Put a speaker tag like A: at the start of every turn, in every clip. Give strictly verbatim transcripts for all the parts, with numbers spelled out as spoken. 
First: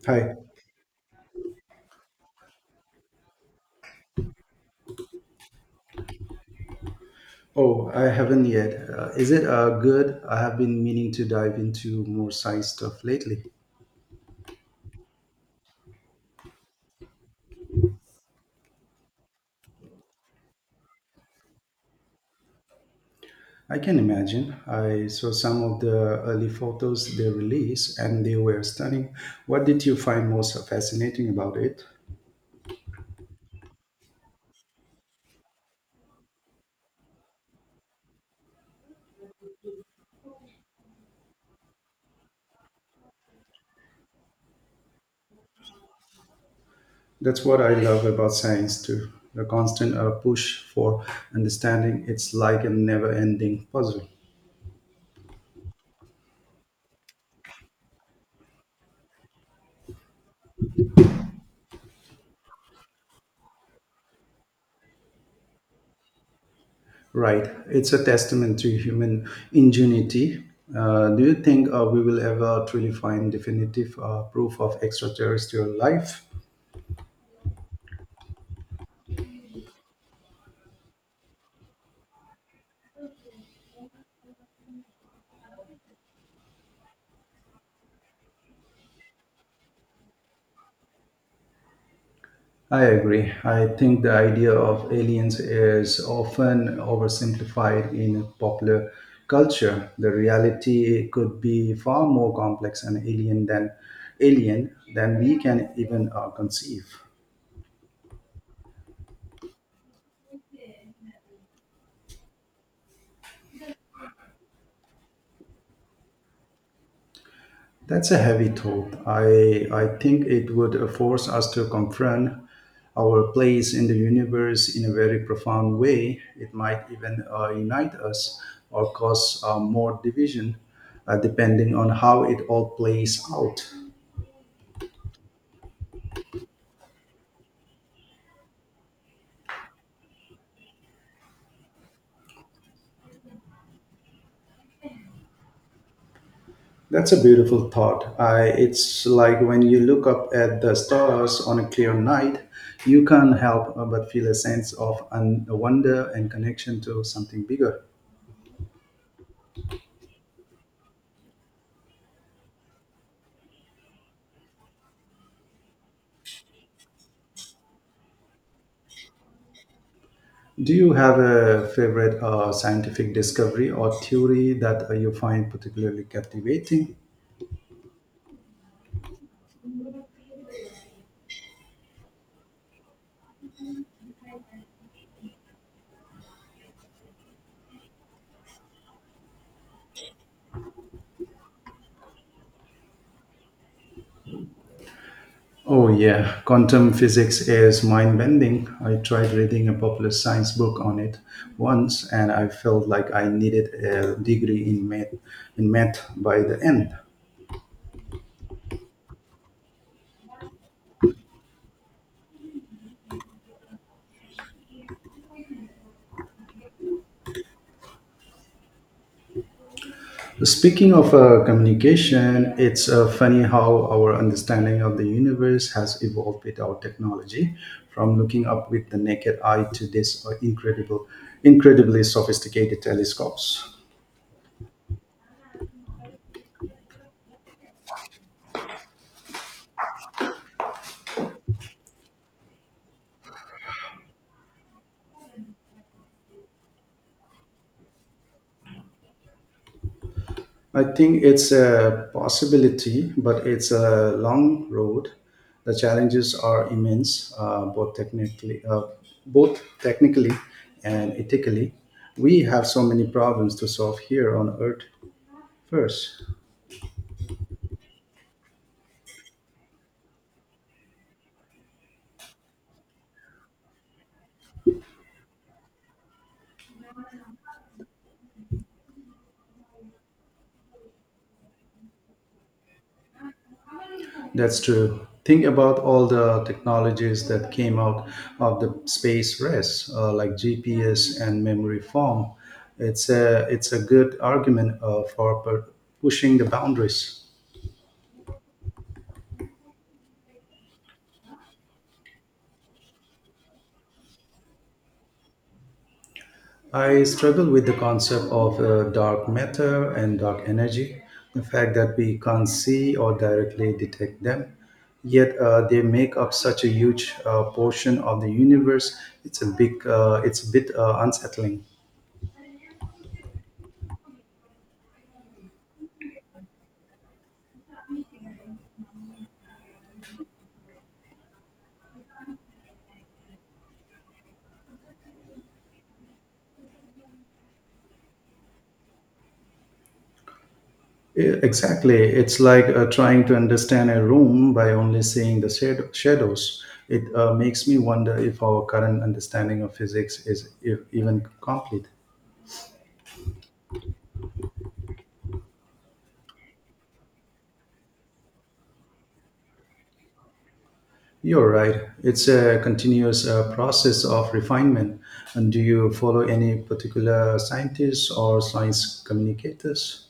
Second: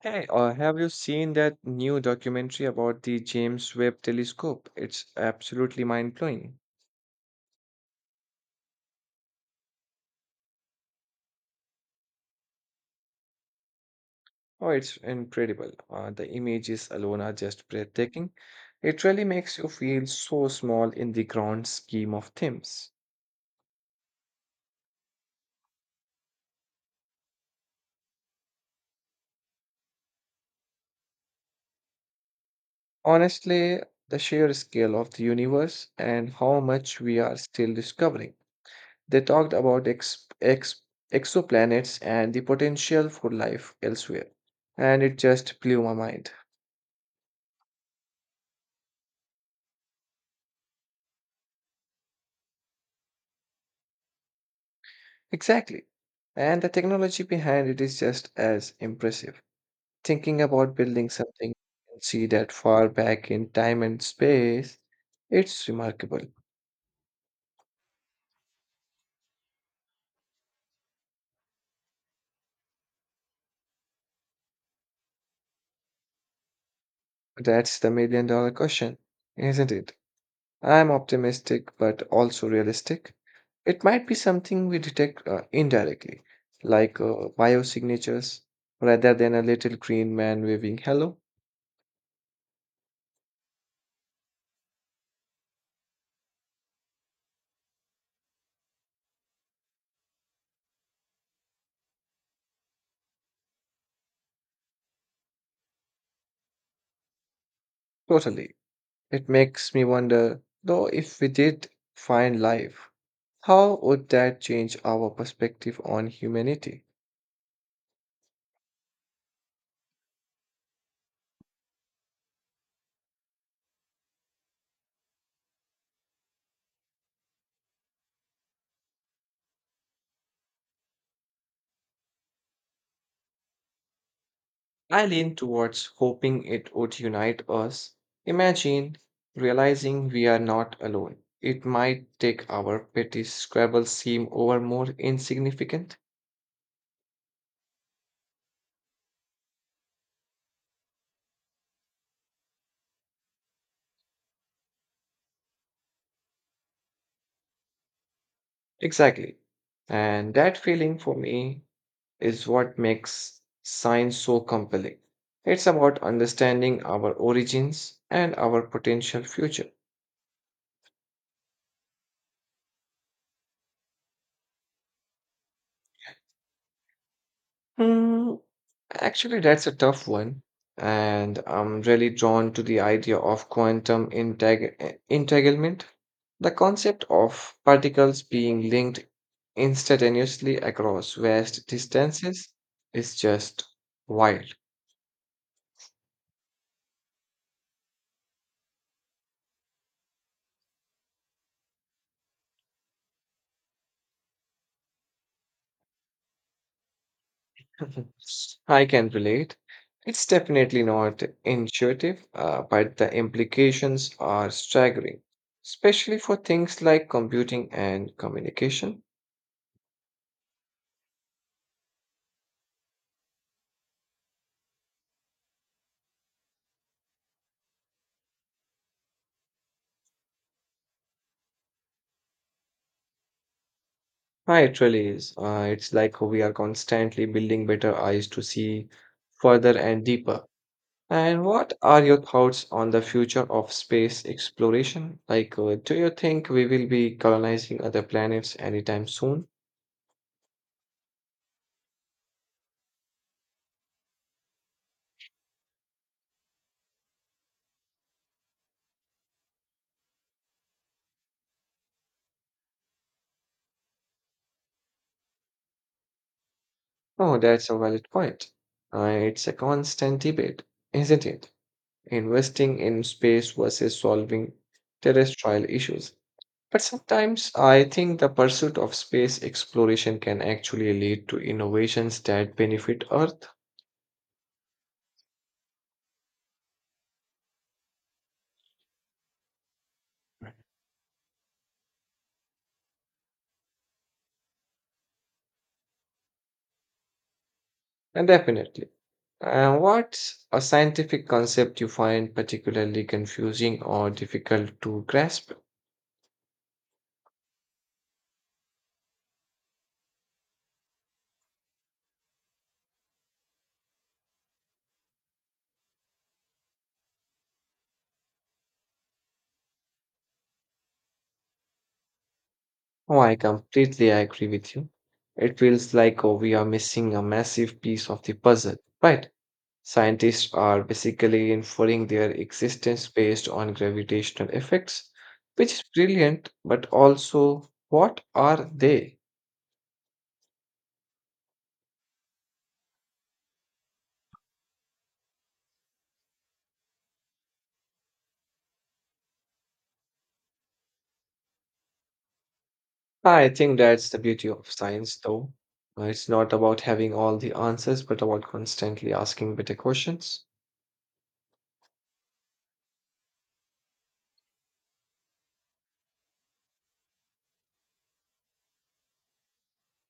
A: Hey,
B: Hi.
A: uh, have you seen that new documentary about the James Webb Telescope? It's absolutely mind-blowing.
B: Oh, I haven't yet. Uh, is it uh, good? I have been meaning to dive into more science stuff lately.
A: Oh, it's incredible. Uh, the images alone are just breathtaking. It really makes you feel so small in the grand scheme of things.
B: I can imagine. I saw some of the early photos they released and they were stunning. What did you find most fascinating about it?
A: Honestly, the sheer scale of the universe and how much we are still discovering. They talked about ex ex exoplanets and the potential for life elsewhere, and it just blew my mind.
B: That's what I love about science too. The constant uh, push for understanding. It's like a never ending puzzle.
A: Exactly. And the technology behind it is just as impressive. Thinking about building something you can see that far back in time and space, it's remarkable.
B: Right. It's a testament to human ingenuity. Uh, do you think uh, we will ever truly find definitive uh, proof of extraterrestrial life?
A: That's the million dollar question, isn't it? I'm optimistic, but also realistic. It might be something we detect uh, indirectly, like uh, biosignatures, rather than a little green man waving hello.
B: I agree. I think the idea of aliens is often oversimplified in popular culture. The reality could be far more complex and alien than alien than we can even uh, conceive.
A: Totally. It makes me wonder, though, if we did find life, how would that change our perspective on humanity?
B: That's a heavy thought. I, I think it would uh, force us to confront our place in the universe in a very profound way. It might even uh, unite us or cause uh, more division, uh, depending on how it all plays out.
A: I lean towards hoping it would unite us. Imagine realizing we are not alone. It might take our petty squabbles seem over more insignificant.
B: That's a beautiful thought. I, it's like when you look up at the stars on a clear night, you can't help uh, but feel a sense of un- wonder and connection to something bigger.
A: Exactly. And that feeling for me is what makes science so compelling. It's about understanding our origins and our potential future.
B: Do you have a favorite uh, scientific discovery or theory that uh, you find particularly captivating?
A: Hmm, actually, that's a tough one. And I'm really drawn to the idea of quantum integ- eh, entanglement. The concept of particles being linked instantaneously across vast distances is just wild.
B: Oh, yeah, quantum physics is mind bending. I tried reading a popular science book on it once and I felt like I needed a degree in math, in math by the end.
A: I can relate. It's definitely not intuitive, uh, but the implications are staggering, especially for things like computing and communication.
B: Speaking of uh, communication, it's uh, funny how our understanding of the universe has evolved without technology, from looking up with the naked eye to these uh, incredible, incredibly sophisticated telescopes.
A: Hi, it really is. Uh, it's like we are constantly building better eyes to see further and deeper. And what are your thoughts on the future of space exploration? Like, uh, do you think we will be colonizing other planets anytime soon?
B: I think it's a possibility, but it's a long road. The challenges are immense, uh, both technically, uh, both technically and ethically. We have so many problems to solve here on Earth first.
A: Oh, that's a valid point. Uh, it's a constant debate, isn't it? Investing in space versus solving terrestrial issues. But sometimes I think the pursuit of space exploration can actually lead to innovations that benefit Earth.
B: That's true. Think about all the technologies that came out of the space race, uh, like G P S and memory foam. It's a it's a good argument uh, for pu- pushing the boundaries.
A: And definitely. Uh, what's a scientific concept you find particularly confusing or difficult to grasp?
B: I struggle with the concept of uh, dark matter and dark energy, the fact that we can't see or directly detect them, yet uh, they make up such a huge uh, portion of the universe. It's a big, uh, it's a bit uh, unsettling.
A: Oh, I completely agree with you. It feels like oh, we are missing a massive piece of the puzzle, right? Scientists are basically inferring their existence based on gravitational effects, which is brilliant, but also, what are they?
B: E- Exactly. It's like uh, trying to understand a room by only seeing the shad- shadows. It uh, makes me wonder if our current understanding of physics is e- even complete.
A: I think that's the beauty of science, though. Uh, It's not about having all the answers, but about constantly asking better questions.
B: You're right. It's a continuous uh, process of refinement. And do you follow any particular scientists or science communicators?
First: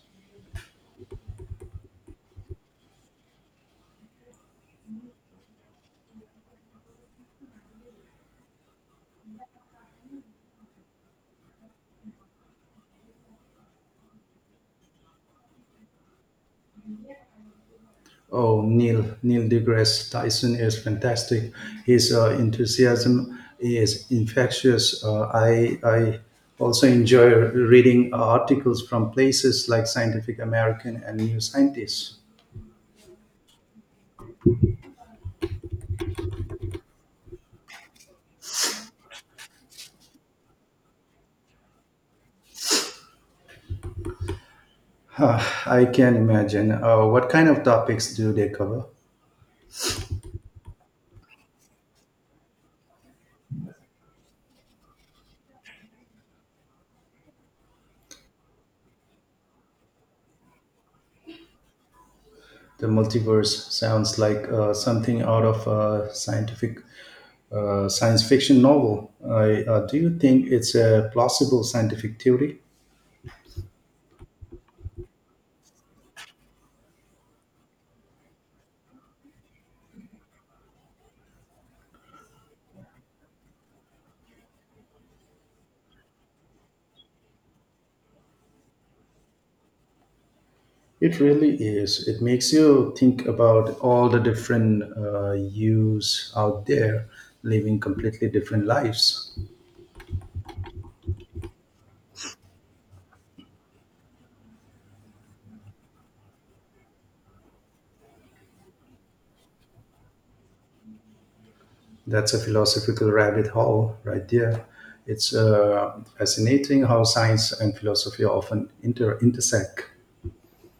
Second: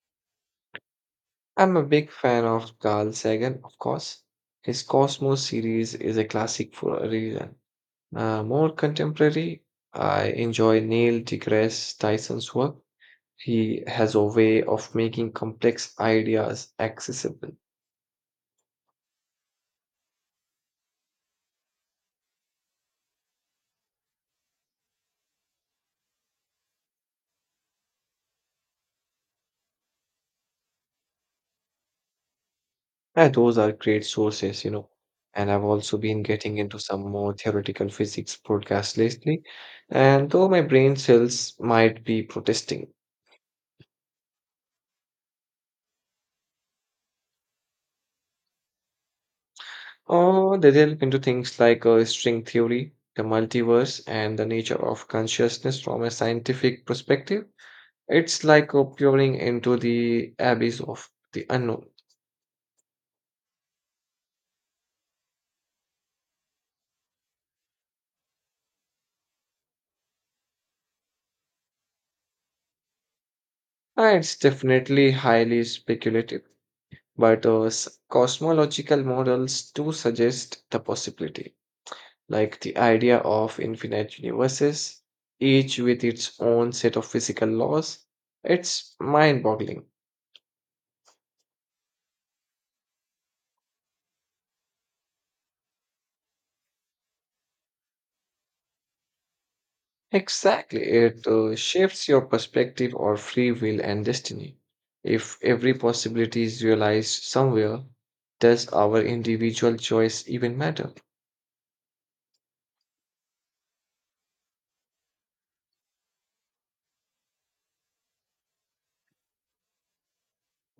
A: I'm a big fan of Carl Sagan, of course. His Cosmos series is a classic for a reason. Uh, more contemporary, I enjoy Neil deGrasse Tyson's work. He has a way of making complex ideas accessible.
B: Oh, Neil Neil deGrasse Tyson is fantastic. His uh, enthusiasm is infectious. Uh, I I also enjoy reading articles from places like Scientific American and New Scientist.
A: And those are great sources, you know. And I've also been getting into some more theoretical physics podcasts lately. And though my brain cells might be protesting,
B: Huh, I can imagine. Uh, what kind of topics do they cover?
A: or they delve into things like uh, string theory, the multiverse, and the nature of consciousness from a scientific perspective. It's like uh, peering into the abyss of the unknown.
B: The multiverse sounds like uh, something out of a scientific uh, science fiction novel. I, uh, do you think it's a plausible scientific theory?
A: Uh, it's definitely highly speculative, but uh, s- cosmological models do suggest the possibility, like the idea of infinite universes, each with its own set of physical laws. It's mind boggling.
B: It really is. It makes you think about all the different uh, yous out there living completely different lives.
A: Exactly, it uh, shifts your perspective or free will and destiny. If every possibility is realized somewhere, does our individual choice even matter?
B: That's a philosophical rabbit hole right there. It's uh, fascinating how science and philosophy often inter- intersect.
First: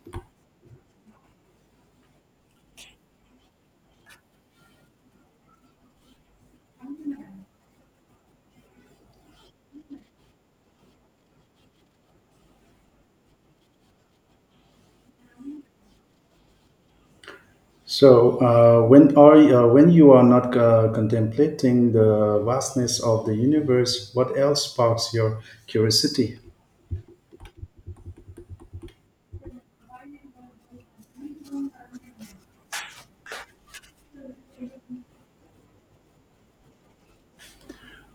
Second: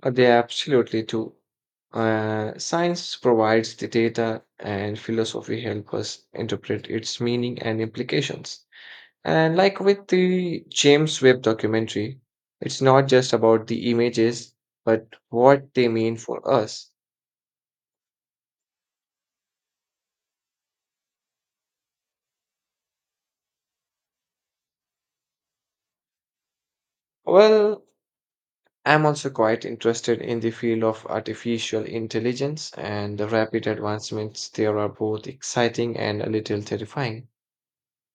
A: Uh, They absolutely do. Uh, science provides the data, and philosophy helps us interpret its meaning and implications. And like with the James Webb documentary, it's not just about the images, but what they mean for us.
B: So, uh, when are uh, when you are not uh, contemplating the vastness of the universe, what else sparks your curiosity?
A: Well, I'm also quite interested in the field of artificial intelligence, and the rapid advancements there are both exciting and a little terrifying.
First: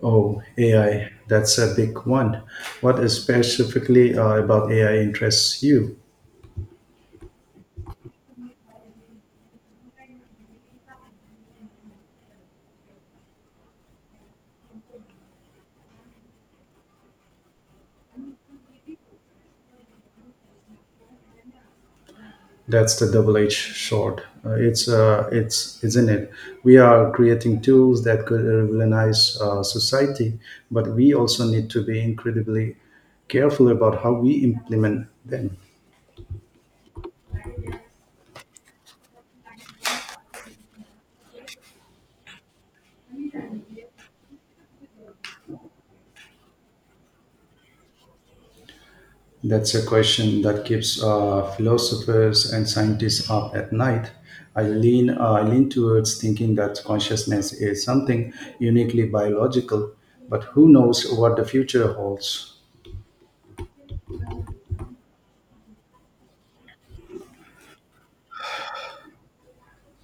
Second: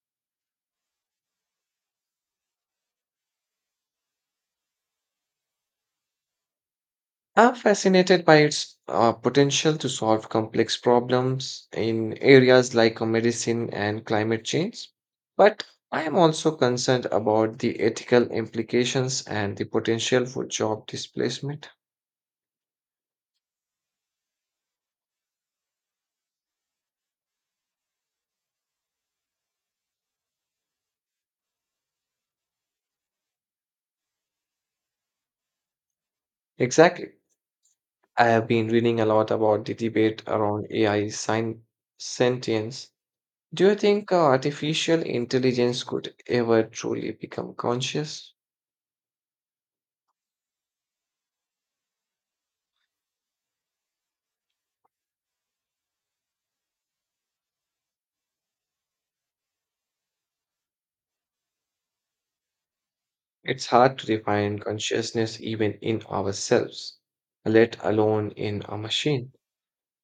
B: Oh, A I, that's a big one. What is specifically uh, about A I interests you?
A: I'm fascinated by its uh, potential to solve complex problems in areas like uh, medicine and climate change. But I am also concerned about the ethical implications and the potential for job displacement.
B: That's the double-edged sword. Uh, it's uh, it's isn't it? We are creating tools that could revolutionize uh, society, but we also need to be incredibly careful about how we implement them.
A: Exactly. I have been reading a lot about the debate around A I sci- sentience. Do you think uh, artificial intelligence could ever truly become conscious?
B: That's a question that keeps uh, philosophers and scientists up at night. I lean, uh, I lean towards thinking that consciousness is something uniquely biological, but who knows what the future holds?
A: It's hard to define consciousness even in ourselves, let alone in a machine.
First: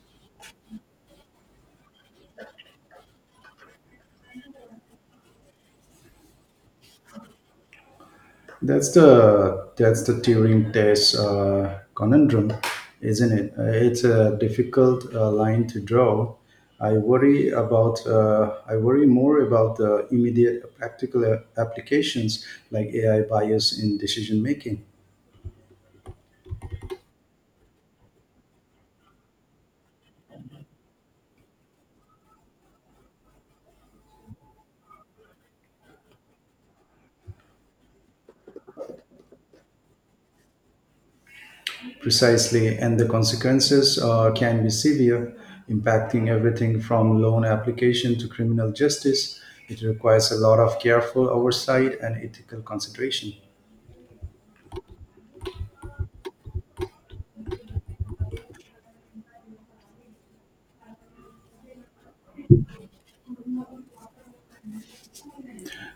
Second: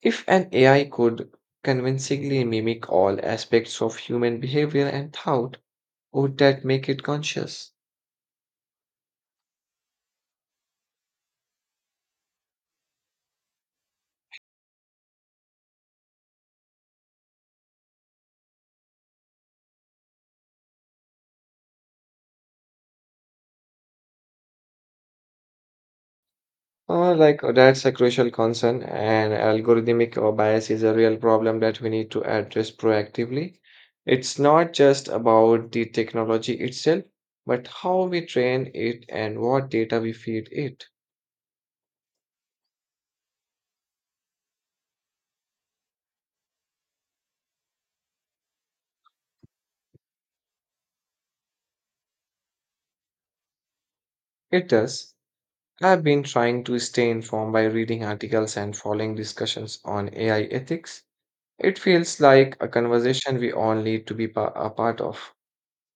A: If an A I could convincingly mimic all aspects of human behavior and thought, would that make it conscious?
B: That's the that's the Turing test uh, conundrum, isn't it? Uh, It's a difficult uh, line to draw. I worry about uh, I worry more about the immediate practical uh, applications like A I bias in decision making.
A: Uh, like uh, that's a crucial concern, and algorithmic uh, bias is a real problem that we need to address proactively. It's not just about the technology itself, but how we train it and what data we feed it.
B: Precisely, and the consequences uh, can be severe, impacting everything from loan application to criminal justice. It requires a lot of careful oversight and ethical consideration.
A: It does. I've been trying to stay informed by reading articles and following discussions on A I ethics. It feels like a conversation we all need to be pa- a part of.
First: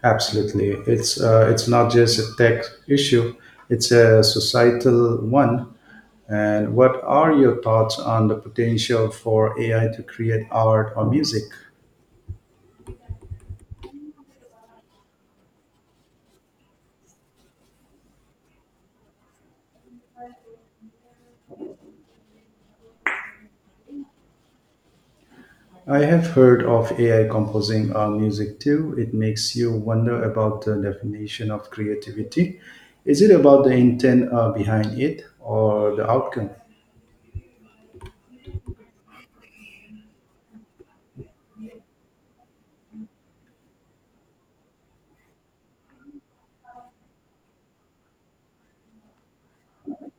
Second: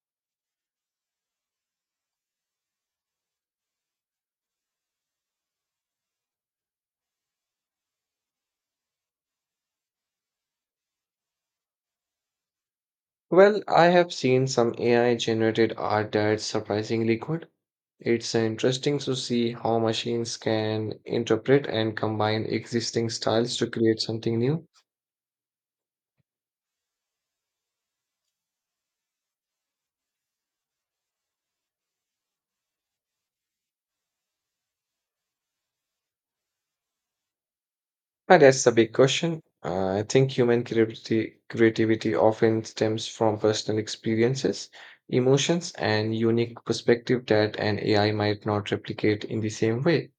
B: Absolutely, it's uh, it's not just a tech issue; it's a societal one. And what are your thoughts on the potential for A I to create art or music?
A: Well, I have seen some A I generated art that's surprisingly good. It's interesting to see how machines can interpret and combine existing styles to create something new.
B: I have heard of A I composing our music too. It makes you wonder about the definition of creativity. Is it about the intent uh, behind it or the outcome?
A: Ah, that's a big question. Uh, I think human creativity, creativity often stems from personal experiences, emotions, and unique perspective that an A I might not replicate in the same way.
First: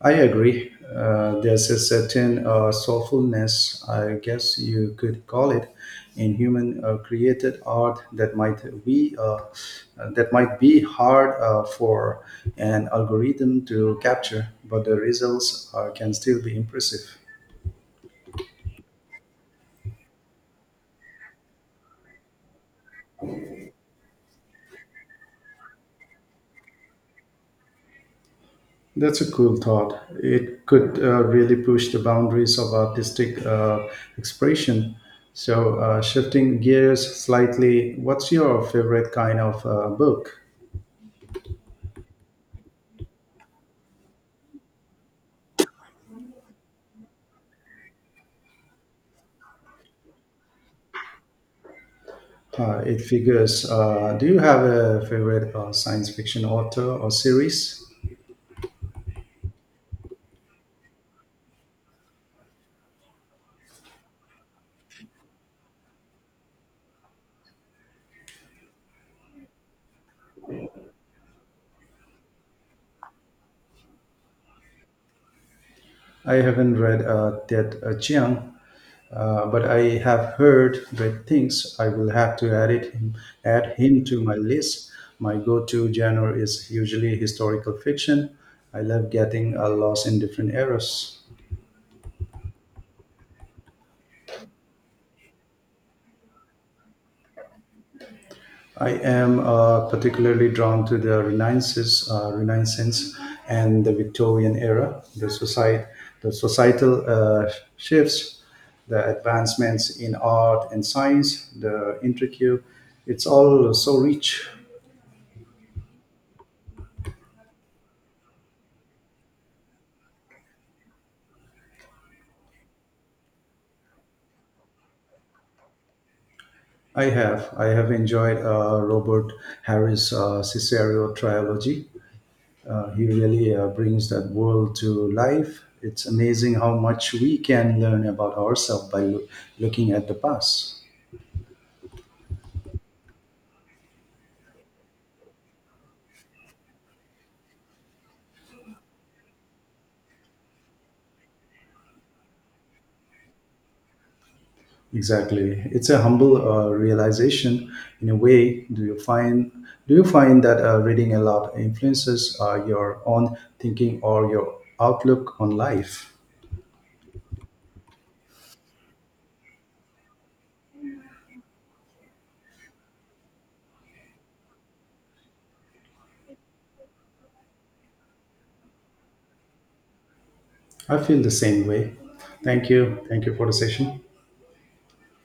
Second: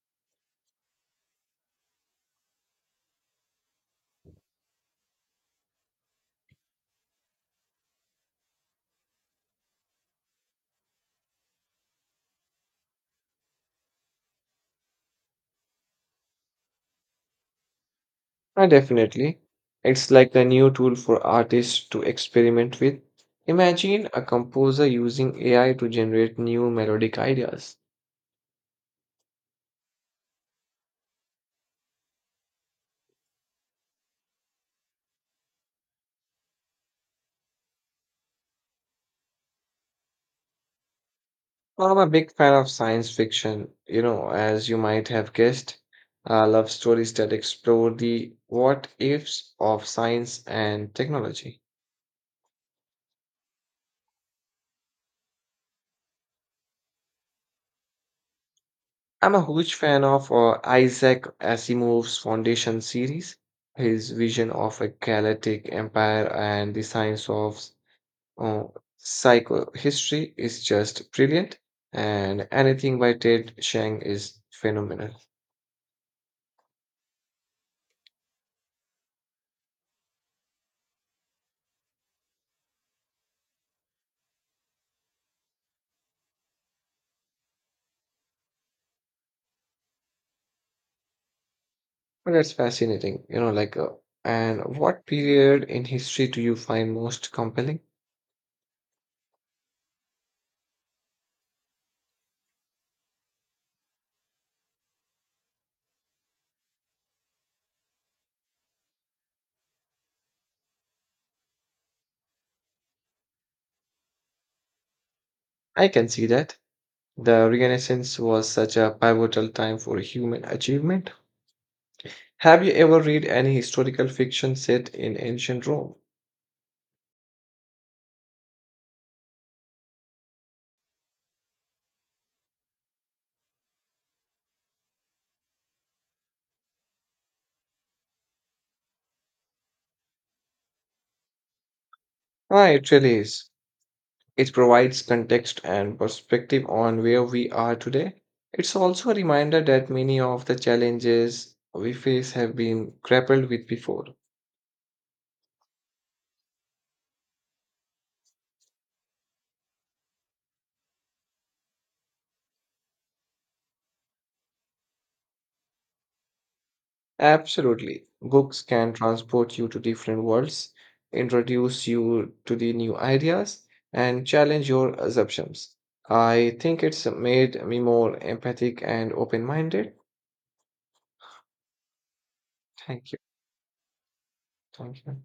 B: I agree. Uh, there's a certain uh, soulfulness, I guess you could call it, in human uh, created art that might be uh, that might be hard uh, for an algorithm to capture, but the results uh, can still be impressive.
A: Ah, definitely. It's like a new tool for artists to experiment with. Imagine a composer using A I to generate new melodic ideas.
B: That's a cool thought. It could uh, really push the boundaries of artistic uh, expression. So, uh, shifting gears slightly, what's your favorite kind of uh, book?
A: Well, I'm a big fan of science fiction. You know, as you might have guessed, uh, love stories that explore the what ifs of science and technology.
B: Uh, it figures. Uh, do you have a favorite uh, science fiction author or series?
A: I'm a huge fan of uh, Isaac Asimov's Foundation series. His vision of a galactic empire and the science of uh, psychohistory is just brilliant, and anything by Ted Chiang is phenomenal.
B: I haven't read uh, that uh, Chiang, uh, but I have heard great things. I will have to add it add him to my list. My go-to genre is usually historical fiction. I love getting uh, lost in different eras.
A: Well, that's fascinating. You know, like, uh, and what period in history do you find most compelling?
B: I am uh, particularly drawn to the Renaissance, uh, Renaissance, and the Victorian era. The society, the societal uh, shifts, the advancements in art and science, the intricate. It's all so rich.
A: I can see that. The Renaissance was such a pivotal time for human achievement. Have you ever read any historical fiction set in ancient Rome?
B: I have I have enjoyed uh, Robert Harris' uh, Cicero trilogy. Uh, he really uh, brings that world to life. It's amazing how much we can learn about ourselves by loo- looking at the past.
A: Ah, it really is. It provides context and perspective on where we are today. It's also a reminder that many of the challenges we face have been grappled with before.
B: Exactly. It's a humble uh, realization in a way. Do you find do you find that uh, reading a lot influences uh, your own thinking or your outlook on life?
A: Absolutely. Books can transport you to different worlds, introduce you to the new ideas, and challenge your assumptions. I think it's made me more empathic and open minded.
B: I feel the same way. Thank you.
A: Thank you.
B: Thank you for the session.
A: Thank you.